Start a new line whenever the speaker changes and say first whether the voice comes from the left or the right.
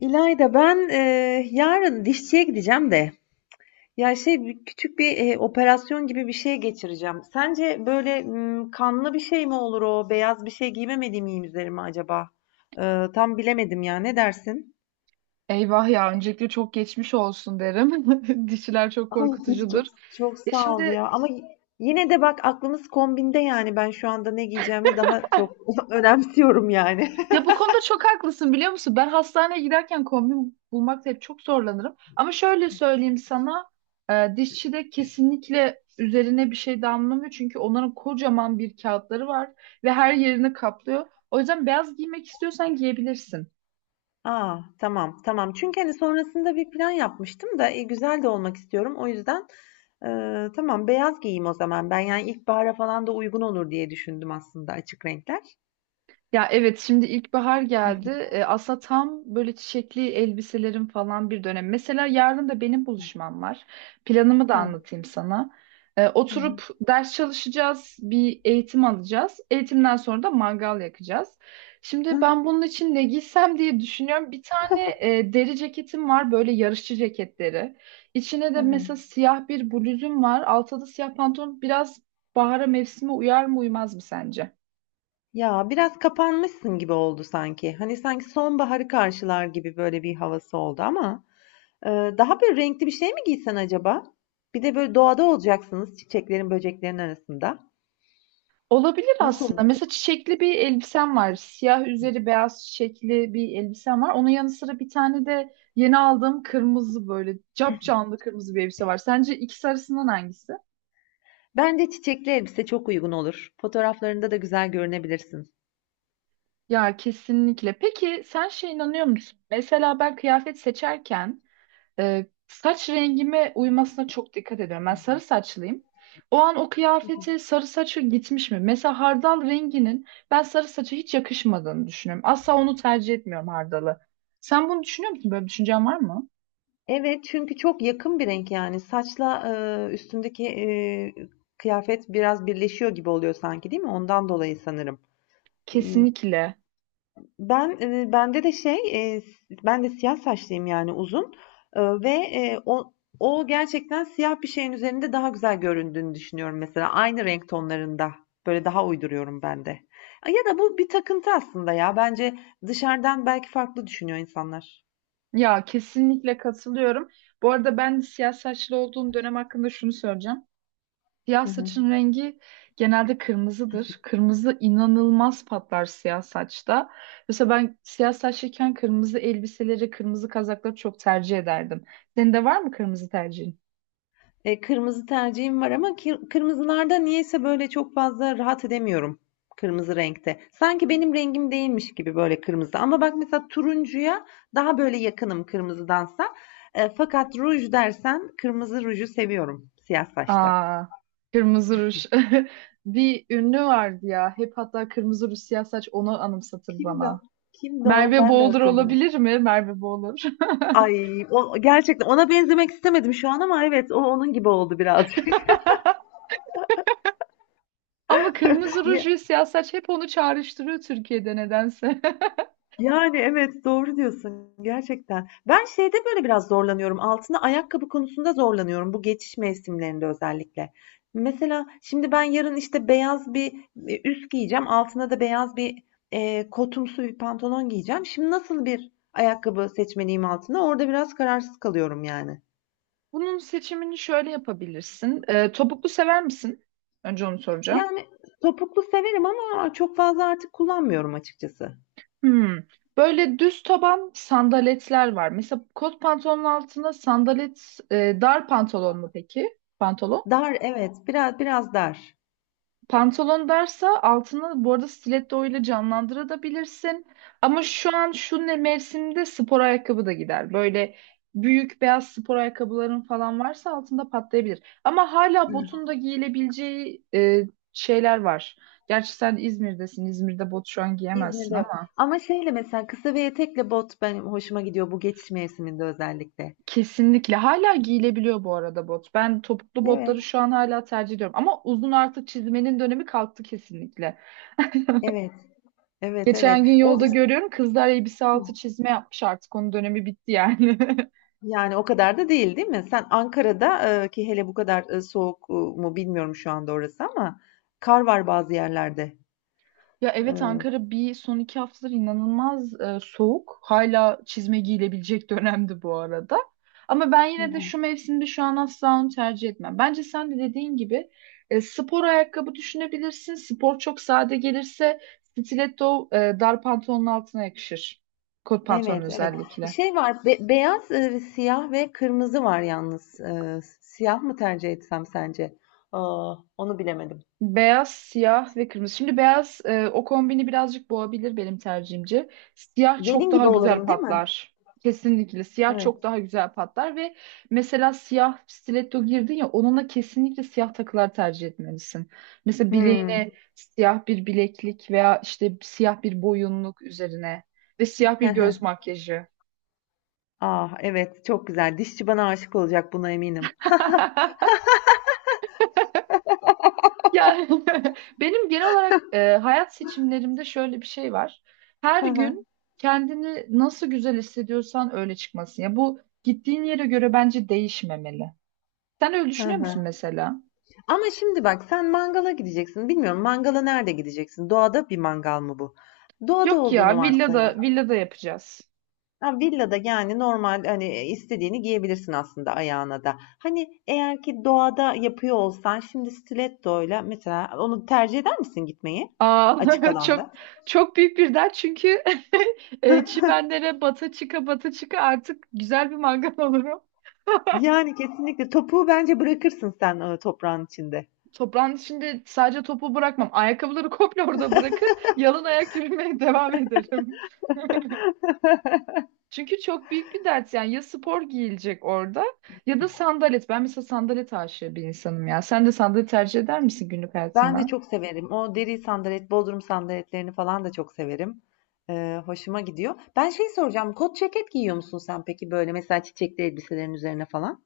left: İlayda, yarın dişçiye gideceğim de ya şey bir- küçük bir operasyon gibi bir şey geçireceğim. Sence kanlı bir şey mi olur o? Beyaz bir şey giymemediğim iyi mi üzerime acaba? Tam bilemedim ya. Ne dersin?
right: Eyvah ya öncelikle çok geçmiş olsun derim. Dişiler çok
left: Ay,
right: korkutucudur.
left: çok çok
right: Ya
left: sağ ol
right: şimdi
left: ya. Ama yine de bak aklımız kombinde yani ben şu anda ne giyeceğimi daha çok önemsiyorum yani.
right: ya bu konuda çok haklısın biliyor musun? Ben hastaneye giderken kombin bulmakta hep çok zorlanırım. Ama şöyle söyleyeyim sana dişçi de kesinlikle üzerine bir şey damlamıyor. Çünkü onların kocaman bir kağıtları var ve her yerini kaplıyor. O yüzden beyaz giymek istiyorsan giyebilirsin.
left: Aa, tamam, tamam. Çünkü hani sonrasında bir plan yapmıştım da, güzel de olmak istiyorum. O yüzden, tamam beyaz giyeyim o zaman ben. Yani ilkbahara falan da uygun olur diye düşündüm aslında açık renkler.
right: Ya evet şimdi ilkbahar geldi. Aslında tam böyle çiçekli elbiselerin falan bir dönem. Mesela yarın da benim buluşmam var. Planımı da
left: Hıh.
right: anlatayım sana.
left: Hı hı.
right: Oturup ders çalışacağız, bir eğitim alacağız. Eğitimden sonra da mangal yakacağız. Şimdi ben bunun için ne giysem diye düşünüyorum. Bir tane deri ceketim var böyle yarışçı ceketleri. İçine de
left: Hı hı.
right: mesela siyah bir bluzum var. Altta da siyah pantolon. Biraz bahara mevsime uyar mı uymaz mı sence?
left: Ya, biraz kapanmışsın gibi oldu sanki. Hani sanki sonbaharı karşılar gibi böyle bir havası oldu ama daha böyle renkli bir şey mi giysen acaba? Bir de böyle doğada olacaksınız, çiçeklerin, böceklerin arasında.
right: Olabilir
left: Nasıl
right: aslında.
left: olur?
right: Mesela çiçekli bir elbisem var. Siyah üzeri beyaz çiçekli bir elbisem var. Onun yanı sıra bir tane de yeni aldığım kırmızı böyle capcanlı kırmızı bir elbise var. Sence ikisi arasından hangisi?
left: Bence çiçekli elbise çok uygun olur. Fotoğraflarında da güzel görünebilirsin.
right: Ya kesinlikle. Peki sen şey inanıyor musun? Mesela ben kıyafet seçerken saç rengime uymasına çok dikkat ediyorum. Ben sarı saçlıyım. O an o kıyafete sarı saçı gitmiş mi? Mesela hardal renginin ben sarı saça hiç yakışmadığını düşünüyorum. Asla onu tercih etmiyorum hardalı. Sen bunu düşünüyor musun? Böyle bir düşüncen var mı?
left: Evet, çünkü çok yakın bir renk yani. Saçla üstündeki kıyafet biraz birleşiyor gibi oluyor sanki, değil mi? Ondan dolayı sanırım. Hmm.
right: Kesinlikle.
left: Ben, eee, bende de şey, eee, Ben de siyah saçlıyım, yani uzun, ve o gerçekten siyah bir şeyin üzerinde daha güzel göründüğünü düşünüyorum mesela. Aynı renk tonlarında. Böyle daha uyduruyorum ben de. Ya da bu bir takıntı aslında ya. Bence dışarıdan belki farklı düşünüyor insanlar.
right: Ya kesinlikle katılıyorum. Bu arada ben siyah saçlı olduğum dönem hakkında şunu söyleyeceğim. Siyah
left: Hı hı.
right: saçın rengi genelde kırmızıdır. Kırmızı inanılmaz patlar siyah saçta. Mesela ben siyah saçlıyken kırmızı elbiseleri, kırmızı kazakları çok tercih ederdim. Senin de var mı kırmızı tercihin?
left: Kırmızı tercihim var ama kırmızılarda niyeyse böyle çok fazla rahat edemiyorum kırmızı renkte. Sanki benim rengim değilmiş gibi böyle kırmızı. Ama bak mesela turuncuya daha böyle yakınım kırmızıdansa. Fakat ruj dersen kırmızı ruju seviyorum siyah saçta.
right: Aa, kırmızı ruj. Bir ünlü vardı ya. Hep hatta kırmızı ruj siyah saç onu anımsatır
left: Kimdi o?
right: bana.
left: Kimdi o?
right: Merve
left: Ben de
right: Boğulur
left: hatırlıyorum.
right: olabilir mi? Merve Boğulur.
left: Ay, o gerçekten ona benzemek istemedim şu an ama evet, o onun gibi oldu birazcık.
right: Ama kırmızı ruj ve siyah saç hep onu çağrıştırıyor Türkiye'de nedense.
left: Yani evet, doğru diyorsun gerçekten. Ben şeyde böyle biraz zorlanıyorum, altına ayakkabı konusunda zorlanıyorum bu geçiş mevsimlerinde özellikle. Mesela şimdi ben yarın işte beyaz bir, üst giyeceğim, altına da beyaz bir, kotumsu bir pantolon giyeceğim. Şimdi nasıl bir ayakkabı seçmeliyim altına? Orada biraz kararsız kalıyorum yani.
right: Bunun seçimini şöyle yapabilirsin. Topuklu sever misin? Önce onu soracağım.
left: Yani topuklu severim ama çok fazla artık kullanmıyorum açıkçası.
right: Hmm. Böyle düz taban sandaletler var. Mesela kot pantolonun altına sandalet, dar pantolon mu peki? Pantolon.
left: Dar, evet, biraz dar.
right: Pantolon derse altını bu arada stiletto ile canlandırabilirsin. Ama şu an şu ne mevsimde spor ayakkabı da gider. Böyle büyük beyaz spor ayakkabıların falan varsa altında patlayabilir. Ama hala botun da giyilebileceği şeyler var. Gerçi sen İzmir'desin. İzmir'de bot şu an giyemezsin
left: İzmir'de yok.
right: ama
left: Ama şeyle mesela kısa ve etekle bot benim hoşuma gidiyor bu geçiş mevsiminde özellikle.
right: kesinlikle hala giyilebiliyor bu arada bot. Ben topuklu
left: Evet,
right: botları şu an hala tercih ediyorum. Ama uzun artık çizmenin dönemi kalktı kesinlikle.
left: evet, evet, evet.
right: Geçen gün
left: O
right: yolda görüyorum kızlar elbise altı çizme yapmış artık onun dönemi bitti yani.
left: yani o kadar da değil, değil mi? Sen Ankara'da ki hele bu kadar soğuk mu bilmiyorum şu anda orası ama kar var bazı yerlerde.
right: Ya evet
left: E,
right: Ankara bir son iki haftadır inanılmaz soğuk. Hala çizme giyilebilecek dönemdi bu arada. Ama ben yine de şu mevsimde şu an asla onu tercih etmem. Bence sen de dediğin gibi spor ayakkabı düşünebilirsin. Spor çok sade gelirse stiletto dar pantolonun altına yakışır. Kot pantolon
left: Evet, evet.
right: özellikle.
left: Şey var, beyaz, siyah ve kırmızı var yalnız. E, siyah mı tercih etsem sence? Aa, onu bilemedim.
right: Beyaz, siyah ve kırmızı. Şimdi beyaz o kombini birazcık boğabilir benim tercihimce. Siyah çok
left: Gelin
right: daha
left: gibi
right: güzel
left: olurum, değil mi?
right: patlar. Kesinlikle siyah çok
left: Evet.
right: daha güzel patlar ve mesela siyah stiletto girdin ya onunla kesinlikle siyah takılar tercih etmelisin. Mesela
left: Hmm.
right: bileğine siyah bir bileklik veya işte siyah bir boyunluk üzerine ve siyah bir göz makyajı.
left: Ah, evet, çok güzel. Dişçi bana aşık olacak, buna eminim.
right: Yani benim genel olarak hayat seçimlerimde şöyle bir şey var. Her
left: Hı hı,
right: gün kendini nasıl güzel hissediyorsan öyle çıkmasın. Ya bu gittiğin yere göre bence değişmemeli. Sen öyle
left: hı
right: düşünüyor
left: hı.
right: musun mesela?
left: Ama şimdi bak, sen mangala gideceksin. Bilmiyorum, mangala nerede gideceksin? Doğada bir mangal mı bu? Doğada
right: Yok
left: olduğunu
right: ya villada
left: varsayalım.
right: villada yapacağız.
left: Ha, villada yani normal, hani istediğini giyebilirsin aslında ayağına da. Hani eğer ki doğada yapıyor olsan şimdi stilettoyla mesela onu tercih eder misin gitmeyi? Açık
right: Aa, çok
left: alanda.
right: çok büyük bir dert çünkü çimenlere bata çıka artık güzel bir mangal olurum.
left: Yani kesinlikle topuğu bence bırakırsın sen toprağın içinde.
right: Toprağın içinde sadece topu bırakmam. Ayakkabıları komple orada bırakır. Yalın ayak yürümeye devam ederim. Çünkü çok büyük bir dert yani ya spor giyilecek orada ya da sandalet. Ben mesela sandalet aşığı bir insanım ya. Sen de sandalet tercih eder misin günlük
left: Ben de
right: hayatında?
left: çok severim. O deri sandalet, bodrum sandaletlerini falan da çok severim. Hoşuma gidiyor. Ben şey soracağım. Kot ceket giyiyor musun sen peki böyle mesela çiçekli elbiselerin üzerine falan?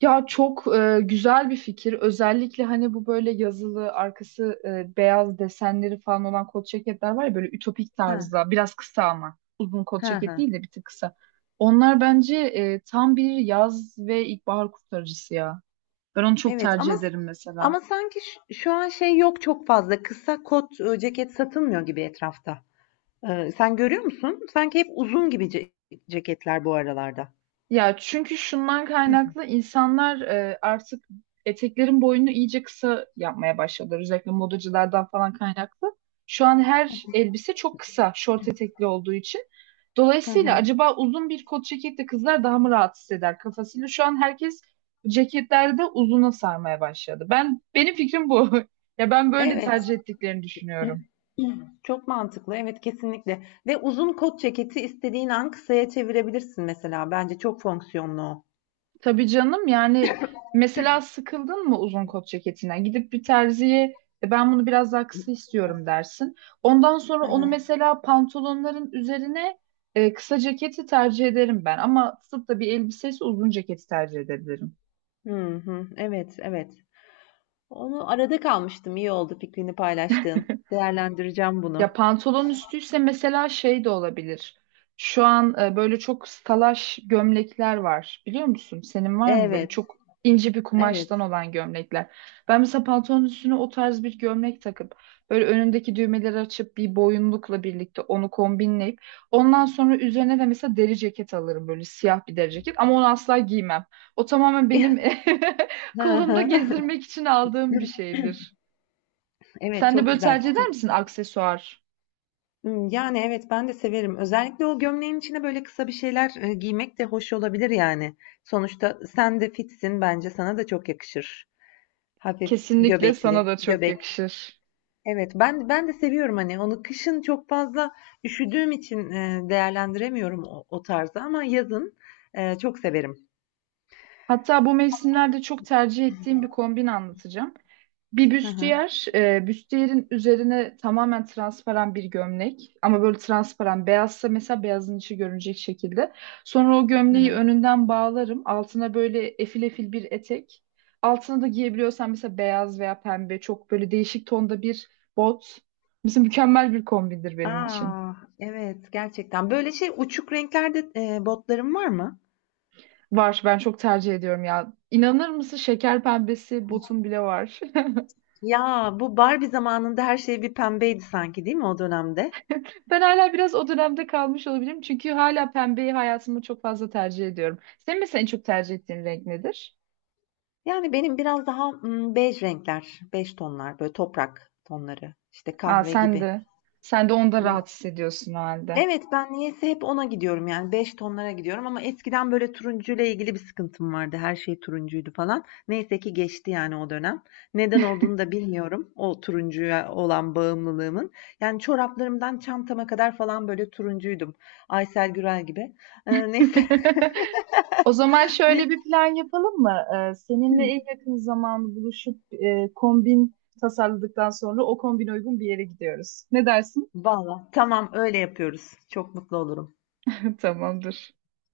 right: Ya çok güzel bir fikir. Özellikle hani bu böyle yazılı arkası beyaz desenleri falan olan kot ceketler var ya böyle ütopik
left: Ha,
right: tarzda biraz kısa ama uzun kot
left: ha,
right: ceket
left: ha.
right: değil de bir tık kısa. Onlar bence tam bir yaz ve ilkbahar kurtarıcısı ya. Ben onu çok
left: Evet
right: tercih
left: ama
right: ederim mesela.
left: sanki şu an şey yok çok fazla. Kısa kot ceket satılmıyor gibi etrafta. Sen görüyor musun? Sanki hep uzun gibi ceketler bu aralarda.
right: Ya çünkü şundan kaynaklı insanlar artık eteklerin boyunu iyice kısa yapmaya başladılar. Özellikle modacılardan falan kaynaklı. Şu an her elbise çok kısa, şort etekli olduğu için.
left: Hı
right: Dolayısıyla
left: hı.
right: acaba uzun bir kot ceketle kızlar daha mı rahat hisseder kafasıyla? Şu an herkes ceketlerde uzuna sarmaya başladı. Benim fikrim bu. Ya ben böyle
left: Evet.
right: tercih ettiklerini düşünüyorum.
left: Çok mantıklı. Evet, kesinlikle. Ve uzun kot ceketi istediğin an kısaya çevirebilirsin mesela. Bence çok fonksiyonlu o.
right: Tabii canım yani mesela sıkıldın mı uzun kot ceketinden? Gidip bir terziye Ben bunu biraz daha kısa istiyorum dersin. Ondan sonra
left: Hı
right: onu
left: hı.
right: mesela pantolonların üzerine kısa ceketi tercih ederim ben. Ama tutup da bir elbisesi uzun ceketi tercih edebilirim.
left: Hı hı. Evet, evet. Onu arada kalmıştım. İyi oldu fikrini paylaştığın. Değerlendireceğim
right: Ya
left: bunu.
right: pantolon üstüyse mesela şey de olabilir. Şu an böyle çok salaş gömlekler var. Biliyor musun? Senin var mı böyle
left: Evet,
right: çok ince bir kumaştan
left: evet.
right: olan gömlekler? Ben mesela pantolon üstüne o tarz bir gömlek takıp böyle önündeki düğmeleri açıp bir boyunlukla birlikte onu kombinleyip ondan sonra üzerine de mesela deri ceket alırım böyle siyah bir deri ceket ama onu asla giymem. O tamamen benim
left: Hı
right: kolumda
left: hı.
right: gezdirmek için aldığım bir şeydir.
left: Evet,
right: Sen de
left: çok
right: böyle
left: güzel.
right: tercih eder
left: Çok...
right: misin aksesuar?
left: Hmm, yani evet, ben de severim. Özellikle o gömleğin içine böyle kısa bir şeyler giymek de hoş olabilir yani. Sonuçta sen de fitsin, bence sana da çok yakışır. Hafif
right: Kesinlikle
left: göbekli,
right: sana da çok
left: göbek.
right: yakışır.
left: Evet, ben de seviyorum hani onu, kışın çok fazla üşüdüğüm için değerlendiremiyorum o tarzı ama yazın çok severim.
right: Hatta bu mevsimlerde çok tercih ettiğim bir kombin anlatacağım. Bir
left: Hı hı,
right: büstiyer, büstiyerin üzerine tamamen transparan bir gömlek ama böyle transparan beyazsa mesela beyazın içi görünecek şekilde. Sonra o
left: hı
right: gömleği
left: hı.
right: önünden bağlarım. Altına böyle efil efil bir etek. Altına da giyebiliyorsan mesela beyaz veya pembe çok böyle değişik tonda bir bot. Mesela mükemmel bir kombindir benim için.
left: Aa, evet, gerçekten. Böyle şey uçuk renklerde botlarım var mı?
right: Var ben çok tercih ediyorum ya. İnanır mısın şeker pembesi botum bile var.
left: Ya bu Barbie zamanında her şey bir pembeydi sanki, değil mi o dönemde?
right: Ben hala biraz o dönemde kalmış olabilirim. Çünkü hala pembeyi hayatımda çok fazla tercih ediyorum. Senin mesela en çok tercih ettiğin renk nedir?
left: Yani benim biraz daha bej renkler, bej tonlar, böyle toprak tonları, işte
right: Aa
left: kahve
right: sen
left: gibi.
right: de. Sen de onda rahat hissediyorsun o halde.
left: Evet, ben niyeyse hep ona gidiyorum, yani 5 tonlara gidiyorum ama eskiden böyle turuncuyla ilgili bir sıkıntım vardı. Her şey turuncuydu falan. Neyse ki geçti yani o dönem. Neden olduğunu da bilmiyorum o turuncuya olan bağımlılığımın. Yani çoraplarımdan çantama kadar falan böyle turuncuydum. Aysel Gürel gibi. Neyse.
right: O zaman şöyle
left: Neyse.
right: bir plan yapalım mı? Seninle en yakın zaman buluşup kombin tasarladıktan sonra o kombine uygun bir yere gidiyoruz. Ne dersin?
left: Valla tamam, öyle yapıyoruz. Çok mutlu olurum.
right: Tamamdır.